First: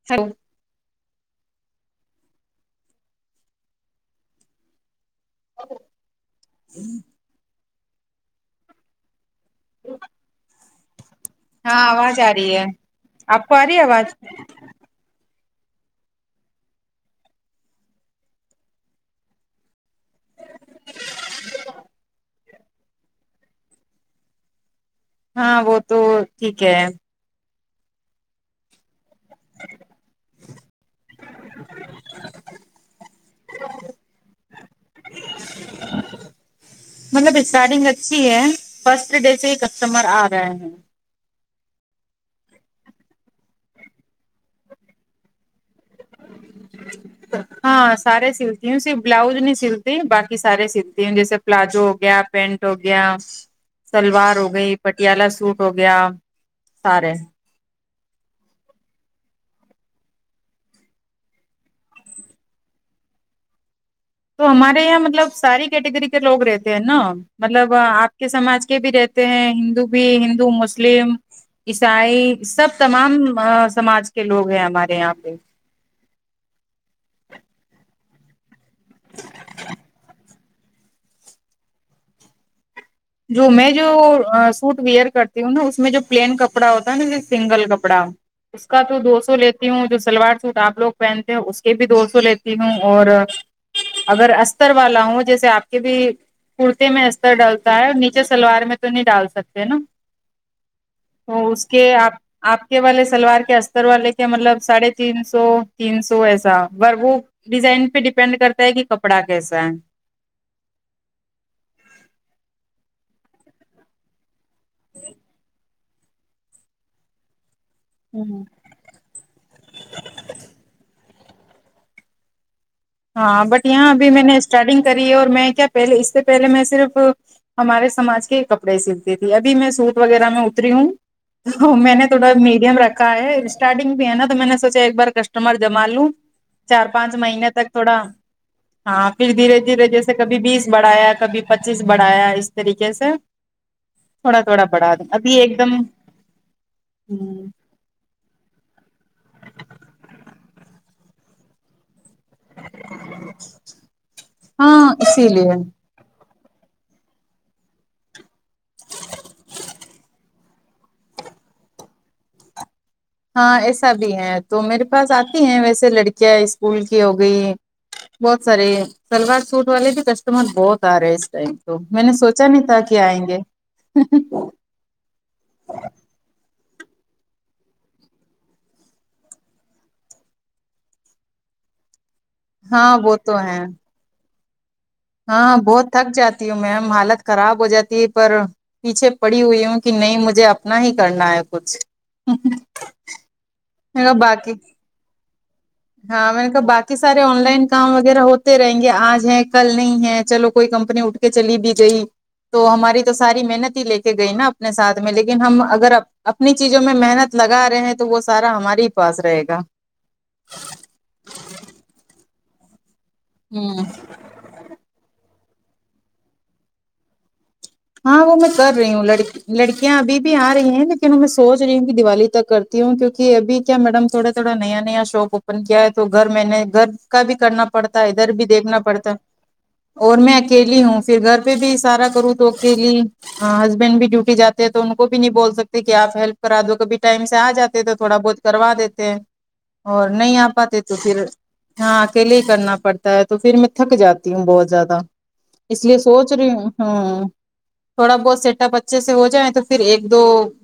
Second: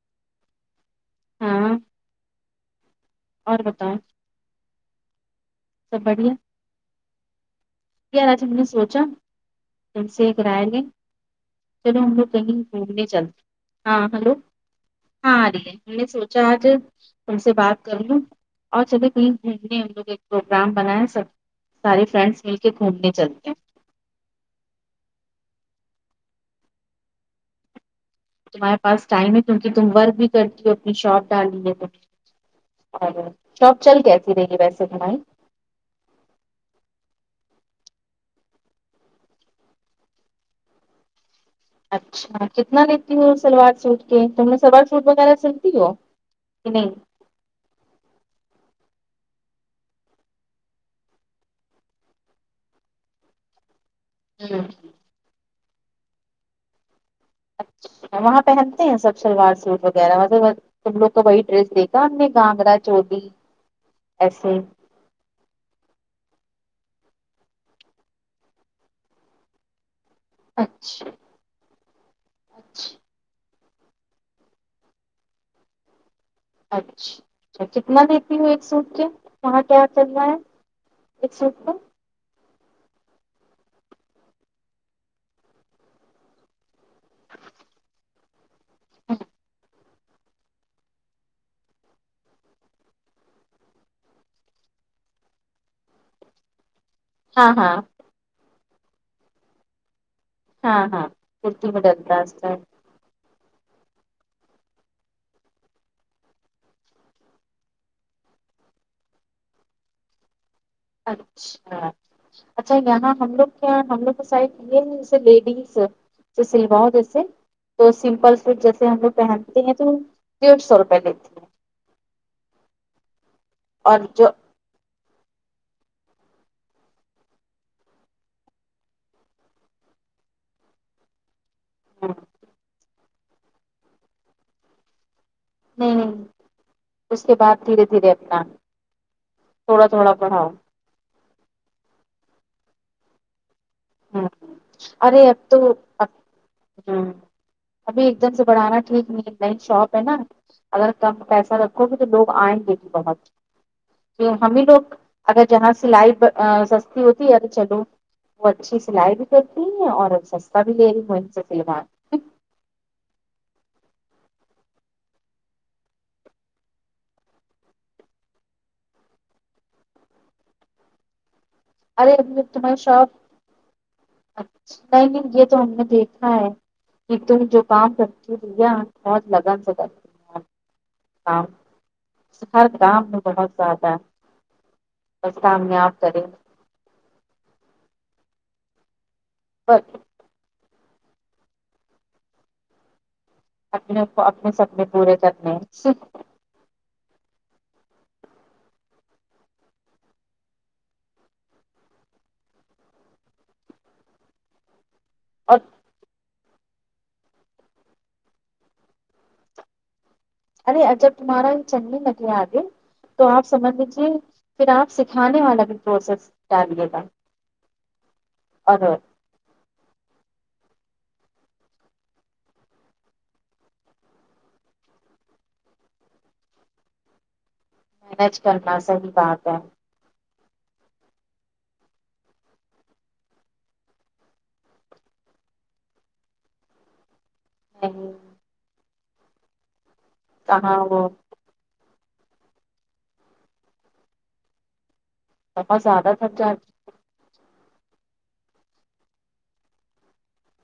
[unintelligible] ہاں اور بتاؤ سب بڑھیا [unintelligible] یار آج ہم نے سوچا ان سے ایک راے لیں ہاں چلو ہم آواز لوگ آ کہیں رہی ہے گھومنے چلتے آپ کو آ رہی ہے ہاں آواز ہیلو ہاں آرہی ہے ہم نے سوچا آج تم سے بات کر لوں اور چلے تس دن نے ان لوگ ایک پروگرام بنایا سب سارے فرینڈس مل گھومنے چلتے ہیں ہاں وہ تو ٹھیک ہے تمہارے پاس ٹائم ہے کیونکہ تم ورک بھی کرتی ہو اپنی شاپ ڈالی ہے تو اور شاپ چل کیسی رہے گی ویسے تمہاری مطلب اسٹارٹنگ اچھی ہے فرسٹ ڈے سے ہی کسٹمر آ رہے ہیں اچھا کتنا لیتی ہوں سلوار سوٹ کے تم نے سلوار سوٹ وغیرہ سلتی ہو کہ ا [inaudible] ہاں سارے سلتی ہوں صرف بلاؤز نہیں سلتی باقی سارے سلتی ہوں جیسے پلازو ہو گیا پینٹ ہو گیا سلوار ہو نہیں گئی پٹیالہ سوٹ ہو گیا سارے اچھا وہاں پہنتے ہیں سب شلوار سوٹ وغیرہ مطب تم لوگ کا وہی ڈریس دیکھا ہم نے گانگگرا چولی تو ایسے ہمارے یہاں مطلب ساری کیٹیگری کے لوگ رہتے ہیں نا مطلب آپ کے سماج کے بھی رہتے ہیں ہندو بھی ہندو اچھا مسلم عیسائی سب اچھا تمام سماج کے لوگ ہیں ہمارے یہاں پہ اچھا اچھا کتنا دیتی ہوں ایک سوٹ کے وہاں کیا چل رہا ہے ایک سوٹ جو میں جو سوٹ ویئر کرتی ہوں نا اس میں جو پلین کپڑا ہوتا ہے نا جو سنگل کپڑا اس کا تو دو سو لیتی ہوں جو سلوار سوٹ آپ لوگ پہنتے ہیں اس کے بھی دو سو لیتی ہوں اور اگر استر والا ہوں جیسے آپ کے بھی کرتے میں ر ہاں ہاں ڈالتا ہے اور نیچے سلوار میں تو نہیں ڈال سکتے ہے نا ہاں ہاں تو اس کرتی میں کے آپ ڈلتا اس کا آپ کے والے سلوار کے سلوار کے مطلب ساڑھے تین سو تین سو ایسا بس وہو ڈیزائن پہ ڈیپینڈ کرتا ہے کہ کپڑا کیسا ہے اچھا اچھا یہاں ہم لوگ کیا ہم لوگ کو سائڈ یہ جیسے لیڈیز ج سلواؤ جیسے تو سمپل ہوں سٹ جیسے ہم لگ پہنتے ہیں تو ڈیڑھ سو روپے لیتے ہیں ہاں بٹ یہاں اور ابھی میں جو نے اسٹارٹنگ کری اور میں کیا پہلے اس سے پہلے میں صرف ہمارے سماج کے کپڑے سلتی تھی ابھی میں سوٹ وغیرہ میں اتری ہوں میں نے تھوڑا نہیں میڈیم رکھا ہے اسٹارٹنگ بھی ہے نا تو میں نے سوچا ایک بار کسٹ مر جمالوں نہیں چار پانچ اس کے مہینے بعد تک دھیرے تھوڑا دھیرے اپنا ہاں پھر دھیرے تھوڑا دھیرے تھوڑا جیسے کبھی پڑھاؤ بیس بڑھایا کبھی پچیس بڑھایا اس طریقے سے ہ تھوڑا تھوڑا بڑا دوں ارے ابھی اب ایک تو دم اب ہوں مم ابھی ایک دم سے بڑھانا ٹھیک نہیں نئی شاپ ہے نا اگر کم پیسہ تو لوگ آئیں گے بھی بہت کہ ہمیں لوگ ہاں اسی اگر لیے جہاں سلائی سستی ہوتی یار چلو وہ اچھی سلائی بھی کرتی ہیں اور سستا بھی لے رہی ہے وہی سے سلواے ہاں ایسا بھی ہے تو میرے پاس آتی ہیں ویسے لڑکیاں اسکول کی ہو گئی بہت سارے شلوار سوٹ والے بھی کسٹمر بہت آ رہے ہیں اس ٹائم تو میں ارے نے ابھی سوچا نہیں تمہاری تھا کہ شاپ آئیں گے اچھی نہیں نہیں یہ تو ہم نے دیکھا ہے کہ تم جو کام کرتی ہو دھیان اور لگن س کرتی ہو م سر ہاں کام وہ میں تو بہت ہے زیادہ [unintelligible] بس ہاں بہت کامیاب تھک کرے جاتی ہے ہ میم حالت خراب ہو جاتی ہے پر پیچھے پڑی ہوئی پر ہوں کہ نہیں مجھے اب اتنا ہی کرنا ہے کچھ اپنے میں نے کہا کو اپنے باقی سپنے پورے کرنے ہیں ہاں میں نے تو بات ی سارے آن لائن کام وغیرہ ہوتے رہیں گے آج ہے کل نہیں ہے چلو کوئی کمپنی اٹھ کے چلی بھی گئی تو ہماری تو ساری محنت ہی لے کے گئی نا اپنے ساتھ میں لیکن اور ہم اگر اپنی چیزوں میں محنت لگا رہے ہیں تو وہ سارا ہمارے ہی پاس رہے گا ارے جب تمہارا یہ چننی ندیا آگی تو آپ سمجھ ہوں لیجیے [unintelligible] پھر آپ سکھانے والا بھی پروسیس ڈالیے گا ہاں وہ میں کر اور رہی ہوں لڑکی لڑکیاں ابھی بھی آ رہی ہیں لیکن میں سوچ رہی ہوں کہ دیوالی تک کرتی ہوں کیونکہ ابھی کیا میڈم تھوڑا تھوڑا نیا نیا شاپ اوپن کیا ہے تو گھر میں نے گھر گھرکا بھی کرنا پڑتا ہے ادھر مینج بھی کرنا دیکھنا صحیح پڑتا ہے بات اور میں اکیلی ہوں پھر گھر پہ بھی سارا کروں کے لیے ہسبینڈ بھی ڈیوٹی جاتے ہیں تو ان کو بھی نہیں بول سکتے کہ آپ ہیلپ کرا دو کبھی ٹائم سے آ جاتے تو نہیں تھوڑا بہت کروا دیتے ہیں اور نہیں آ کہاں پاتے تو وہ پھر ہاں اکیلے ہی کرنا پڑتا ہے تو پھر میں تھک جاتی ہوں بہت زیادہ بہت اس لیے زیادہ سوچ تھک رہی جاتی ہوں ہاں تھوڑا بہت سیٹ اپ اچھے سے ہو جائیں تو پھر ایک دو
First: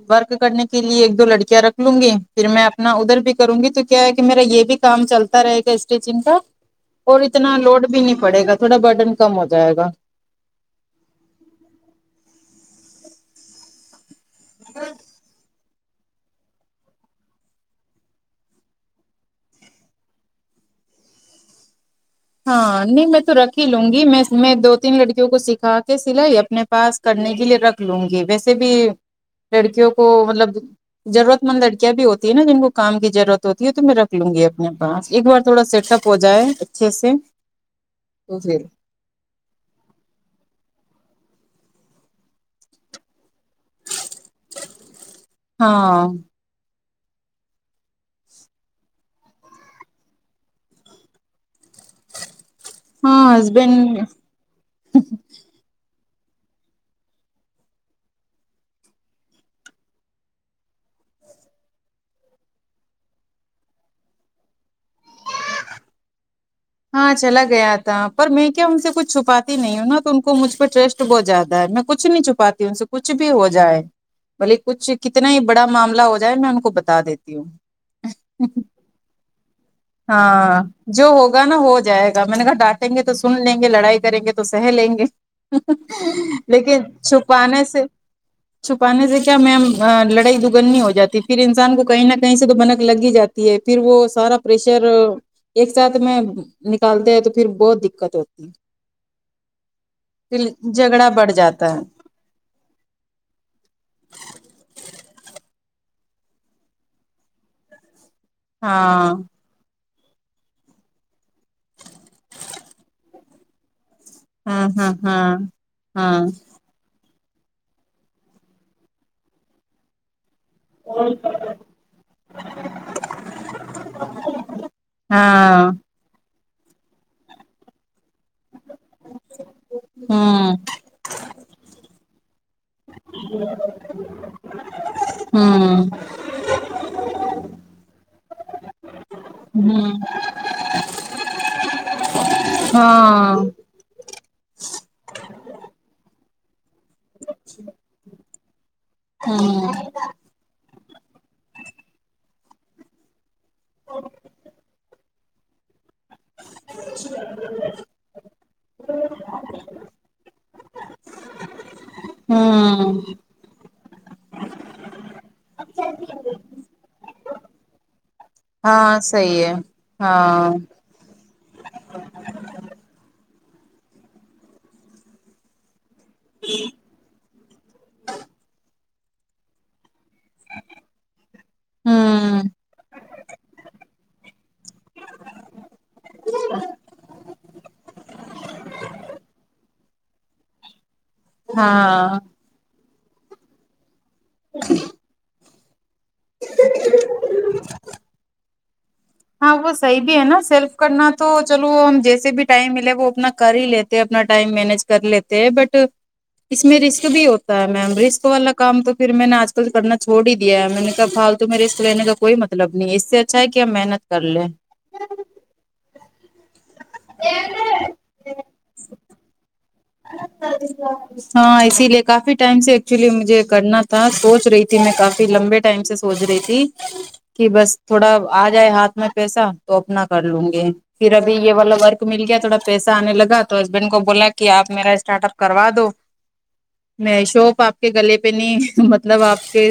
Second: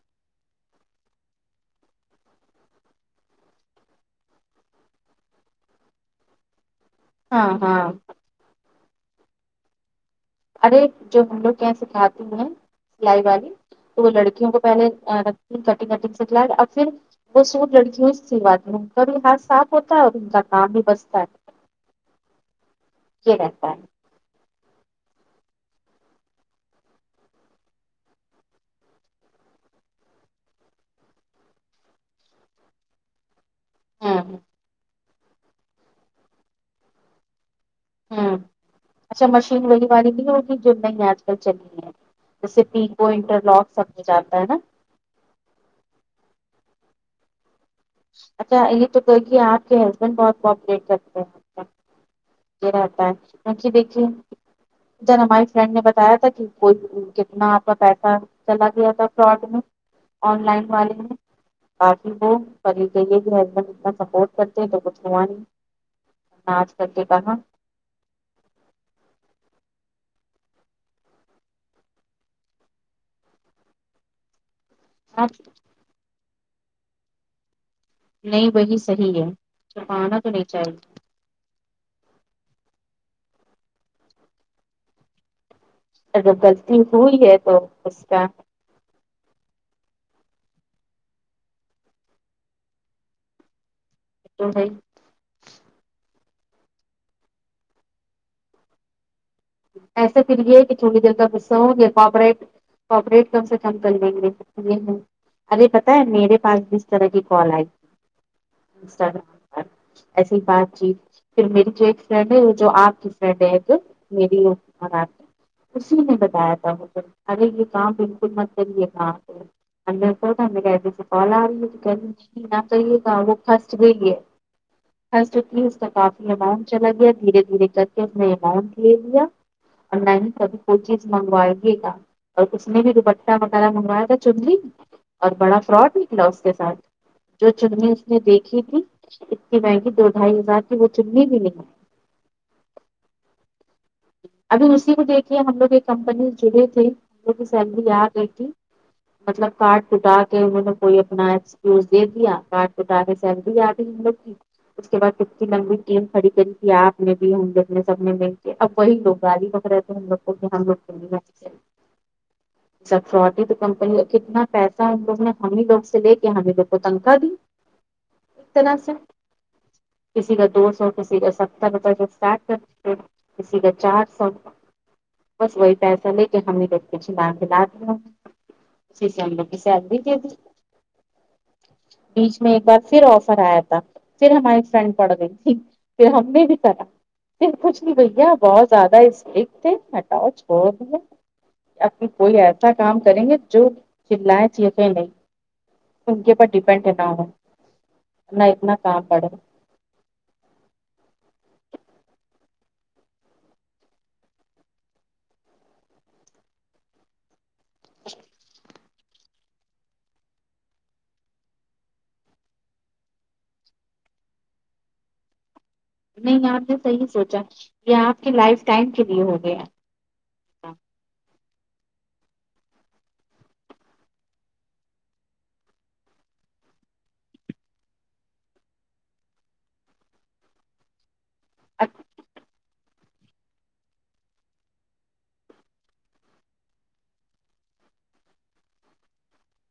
ورک کرنے کے لیے ایک دو لڑکیاں رکھ لوں گی پھر میں اپنا ادھر بھی کروں گی تو کیا ہے کہ میرا یہ بھی کام چلتا رہے گا اسٹیچنگ کا اور ہاں اتنا ہاں لوڈ بھی نہیں پڑے گا تھوڑا برڈن کم ہو جائے گا ارے جو ہم لوگ یہاں سکھاتی ہیں سلائی والی تو وہ لڑکیوں کو پہلےکھ کٹنگ کٹنگ سکھلاے اور پھر وہ سوٹ لڑکیوں سے سلواتے ہے ان کا بھی ہاتھ صاف ہوتا ہے اور ان کا کام بھی بچتا ہے ہاں نہیں میں تو یہ رکھ ہی رہتا لوں ہے گی میں میں دو تین لڑکیوں کو سکھا کے سلائی اپنے پاس کرنے کے لیے رکھ لوں گی ویسے بھی لڑکیوں کو مطلب ضرورت مند لڑکیاں بھی ہوتی ہے نا جن کو کام کی ضرورت ہوتی ہے تو میں رکھ لوں گی ہ اپنے پاس ایک بار تھوڑا سیٹ اپ ہو جائے اچھے سے ہ تو پھر اچھا مشین وہی والی لی ہوگی جو نئی آج کل چل رہی ہے جیسے پی کو انٹر لاک سب سے جاتا ہے نا ہاں اچھا یہ توئی کہے گی آپ کے ہسبینڈ بہت کوپریٹ کرتے ہیں کیا یہ رہتا ہے ہاں کیونکہ ہسبینڈ دیکھیے جنم فرینڈ نے بتایا تھا کہ کوئی کتنا آپ کا پیسہ چلا گیا تھا فراڈ میں آن لائن والے ہیں ب باقی وہ ابھی تو یہ کے ہسبینڈ اتنا سپورٹ کرتے ہیں تو کچھ ہوا ورنہ آج کل کے ہاں کہا چلا گیا تھا پر میں کیا ان سےکچھ چھپاتی نہیں ہوں ن تو ان کو مجھ پہ ٹرسٹ بہت زیادہ ہے میں کچھ نہیں چھپا ہوں سے کچھ بھی ہو جائے بلیے کچھ کتنا ہی آپ بڑا معاملہ ہو جائے میں ان کو بتا دیتی ہوں نہیں وہی صحیح ہے چھپانا تو نہیں ہاں چاہیے جو ہوگا نا ہو جائے گا میں نے کہا ڈانٹیں گے تو سن لیں گے لڑائی کریں گے تو سہ لیں گے جب غلطی لیکن ہوئی ہے تو چھپانے سے اس کا چھپانے سے کیا میم لڑائی دگننی ہو جاتی پھر انسان کو کہیں نہ کہیں سے تو بنک لگ ہی جاتی ہے پھر وہ سارا جو ہے پریشر ایک ساتھ میں نکالتے ہیں تو پھر بہت دقت ہوتی ہے ایسا پھر یہ ہے کہ تھوڑی جھگڑا دیر کا بڑھ غصہ ہو جاتا ہے گیا کوپریٹ کوپریٹ کم سے کم کر لیں گے یہ نہیں ارے پتا ہے میرے پاس کس طرح کی کال آئی تھی ہاں انسٹاام ایسی بات چی پھر میری جو ایک فرینڈ ہے جو آپ کی فرینڈ ہے ایک میری ہاں ہاں مات اسی نے ہاں بتایا تھا وہ ارے یہ کام بالکل مت کریا لےاپ لوگ اندر کال آ رہی ہے نہ کہے گا وہ تھو یکھا کھس گئی ہے ہاں ہنس چکی ہے اس کا کافی اماؤنٹ چلا گیا دھیرے دھیرے کر کے اپنے اماؤنٹ لے لیا اور نہ ہاں ہی ہوں کبھی کو چیز منگوائیے گا اور اس نے بھی ر بٹہ وغیرہ منگوایا تھا چغلی اور بڑا ہوں فراڈ نکلا اسکے ساتھ جو چننی اس نے دیکھی تھی اتنی مہنگی ہوں دو ڈھائی ہزار وہ چننی بھی نہیں ہاں ابھی اسی کو دیکھیے ہم لوگ ایک کمپنی چنی تھی وہ بھی سینوی آیا گئی تھی مطلب ہوں کارڈ ٹٹا کے انہوں نے کوئی اپنا ایکسکیوز دے دیا کڈ توتاارے کہ سیلری اگئی ہم لوگ کی اس کے بعد ٹکی لنگی ٹیم کھڑی کری کی آپ نے بھی ہم لوگ نے سب نہ مل کے اب وہی لوگ گالی بک رہے تھے ہم لوگ کو [unintelligible] ہوں سب فراڈ ہی تو کمپنی ہے کتنا پیسہ تو نے ہم ہی لوگ سے لے کے ہمیں لوگ کو تنکھا دی ا طرح سے ہاں صحیح ہے کسی کا ہاں دوسو اور کسی کا سب تب وتر کے ساٹھ کسی کے چار سو بس وہی پیسے لی [unintelligible] ک ہم نےتو کچھ لاک کے بات اچھی سنبو دلا دیا کی س بھی د بیچ ہوں میں ایک بار پھر آفر آیا تھا پھر ہماری فرینڈ پڑ گئی تھی پھر ہم نے بھی کاٹا پھر کچھ نہیں بئی کیہ بہت زیادہ اسٹیک تھے ہٹاؤ چھوڑو ڈی اے اپنی ہاں کوئی ای اچھا کام کریں گے جو چلائے چیخے نہیں ان کے پر ڈیپینڈ نہ ہو نہ اتنا کام پڑے وہ صحیح بھی ہے نا سیلف کرنا تو چلو وہ ہم جیسے بھی ٹائم ملے وہ اپنا کر ہی لیتے اپنا ٹائم مینج کر لیتے ہیں بٹ اس میں رسک بھی ہوتا ہے میم رسک والا کام تو پھر میں نے آج کرنا چھوڑ ہی دیا ہے میں نے کہ فالتو میں رسک لینے کا کوئی مطلب نہیں ہے اس سے اچھا ہے کہ اب محنت کر لے نہیں آپ نے صحیح سوچا یہ آپ کے لائف ٹائم کے لیے ہو گیا ال ہاں اسی لیے کافی ٹائم سے ایکچولی مجھے کرنا تھا سوچ رہی تھی میں کافی لمبے ٹائم سے سوچ رہی تھی کہ بس تھوڑا آ جائے ہاتھ میں پیسہ تو اپنا کر لوں گے پھر ابھی یہ والا ورک مل گیا تھوڑا پیسہ آنے لگا تو ہسبینڈ کو بولا کہ آپ میرا اسٹارٹ اپ کروا دو میں شوپ آپ کے گلے پہ نہیں مطلب آپ کے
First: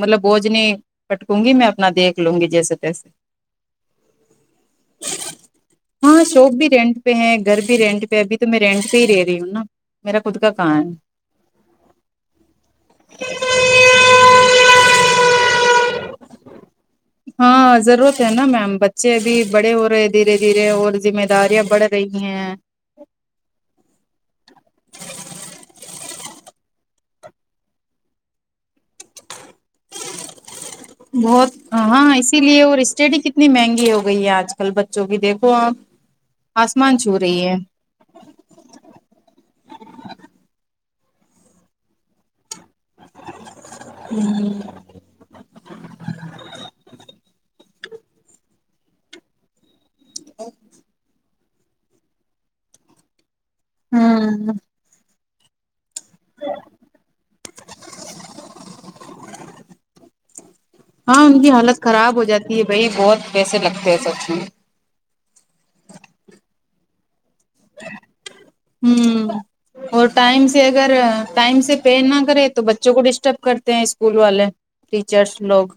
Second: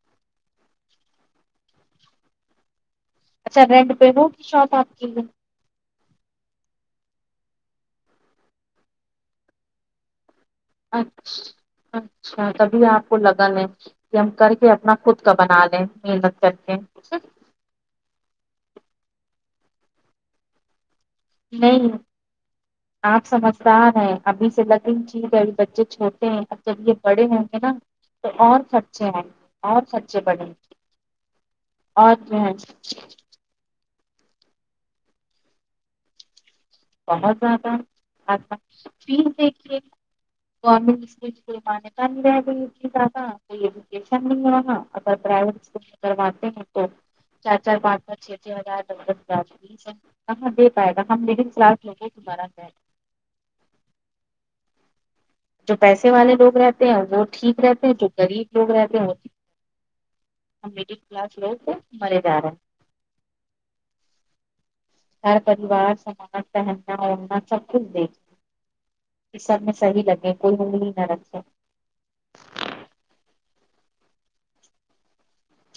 مطلب بوجھ نے پٹکوں گی میں اپنا دیک لوں گی جیسے تیسے اچھا رینڈ پے ہو کی شاپ آپ کی ہے ہاں شاپ بھی رینٹ پہ ہے گھر بھی رینٹ پہ ابھی تو میں رینٹ پہ ہی رہ رہی ہوں نا میرا خود کا کہاں ہے اچھ اچھا تبھی آپ کو لگن ہے کہ ہم کر کے اپنا خود کا بنا لیں محنت کر کے ہاں ضرورت ہے نا میم بچے ابھی بڑے ہو رہے دھیرے دھیرے اور جمے داریاں بڑھ نہیں رہی ہیں آپ سمجھدار ہیں ابھی سے لگی چیز ہے بچے چھوٹے ہیں اب جب یہ بڑے ہوں گے نا تو اور خرچے ہیں بہت ہاں اور اسی جو ہے لیے اور اسٹڈی کتنی اتنی مہنگی ہو گئی ہے آج کل بچوں کی دیکھو آپ آسمان چھو بہت رہی ہے زیادہ اچا فیس دیکھیے گورورنمنٹ اسکول کوئی مانتا نہیں رہ گئی کوئی ایجوکیشن نہیں ہو رہا اگر پرویٹ اسکول میں کرواتے ہیں تو چار چار پانچ پچ چھ چھ ہزار ڈولب فیس ہے کہاں دے پائے گا ہم میڈل کلاس لوگوں کی ضرورت ہے ہوں جو پیسے والے لوگ رہتے ہیں وہ ٹھیک رہتے ہیں جو غریب لوگ رہتے ہیں وہھ ہاں ان کی لوگ تو حالت خراب مرے ہو جا رہے ہیں جاتی ہے بھائی بہت پیسے لگتے ہیں سچ میں ہر پریوار سماج پہننا اڑنا سب کچھ دیکھ ہوں یہ سب میں صحیح لگے کوئی ہی ہی نہ رکھے پین نہ کرے تو بچوں کو ڈسٹرب کرتے ہیں اسکول والے ٹیچرس لوگ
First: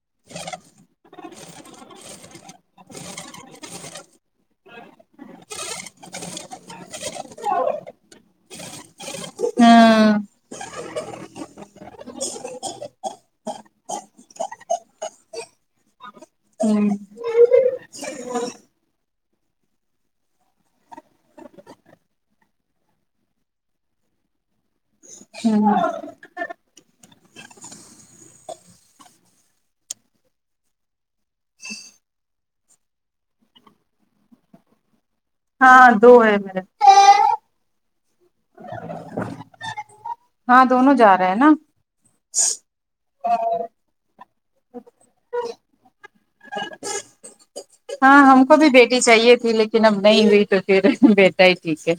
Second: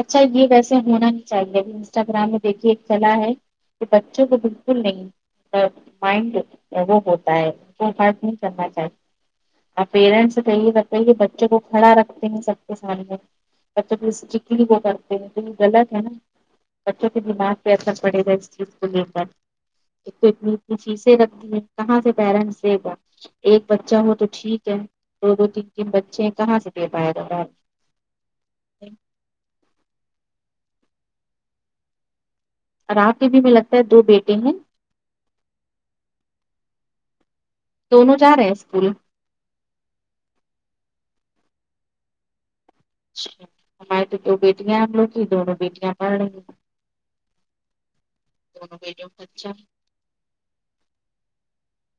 اچھا یہ ویسے ہونا ہی چاہیے ابھی انسٹاگرام میں دیکھیے ایک کلا ہے کہ بچوں کو بالکل نہیں مائنڈ وہ ہوتا ہے کرنا چاہے اور ہاں پیرینٹس یہ بچے کو کھڑا رکھتے ہیں سب کے سامنے میں بچوں کو جی وہ کرتے ہیں تو یہ غلط ہے نا بچوں کے دماغ میں کیسا پڑے گا اس چیز کو لے کر ایک تو اتنی اتنی چیزیں رکھ دی ہے کہاں سے پیرنٹس دے گا ایک بچہ ہو تو ٹھیک ہے دو دو تین تین بچے ہیں کہاں سے دے پائے گا اور آپ کے بھی میں لگتا ہے دو بیٹے ہیں ہاں دو ہے میرے دونوں جا رہے ہیں اسکول ہاں دونوں جا رہے ہیں نا ہماری تو دو بیٹیاں ہم لوگ کی دونوں بیٹیاں پڑھ رہی ہیں ہاں ہم کو بھی دونوں بیٹی بیٹیوں کا چاہیے اچھا تھی لیکن اب نہیں ہوئی تو پھر بیٹا ہی ٹھیک ہے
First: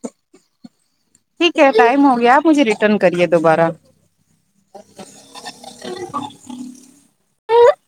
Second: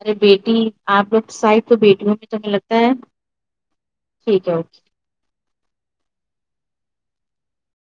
ارے بیٹی آپ لگت ٹھیک سائڈ ہے تو ٹائم بیٹیوں ہو میں گیا تو آپ ہمیں مجھے لگتا ہے ریٹرن کریے دوبارہ ٹھیک ہے اوکے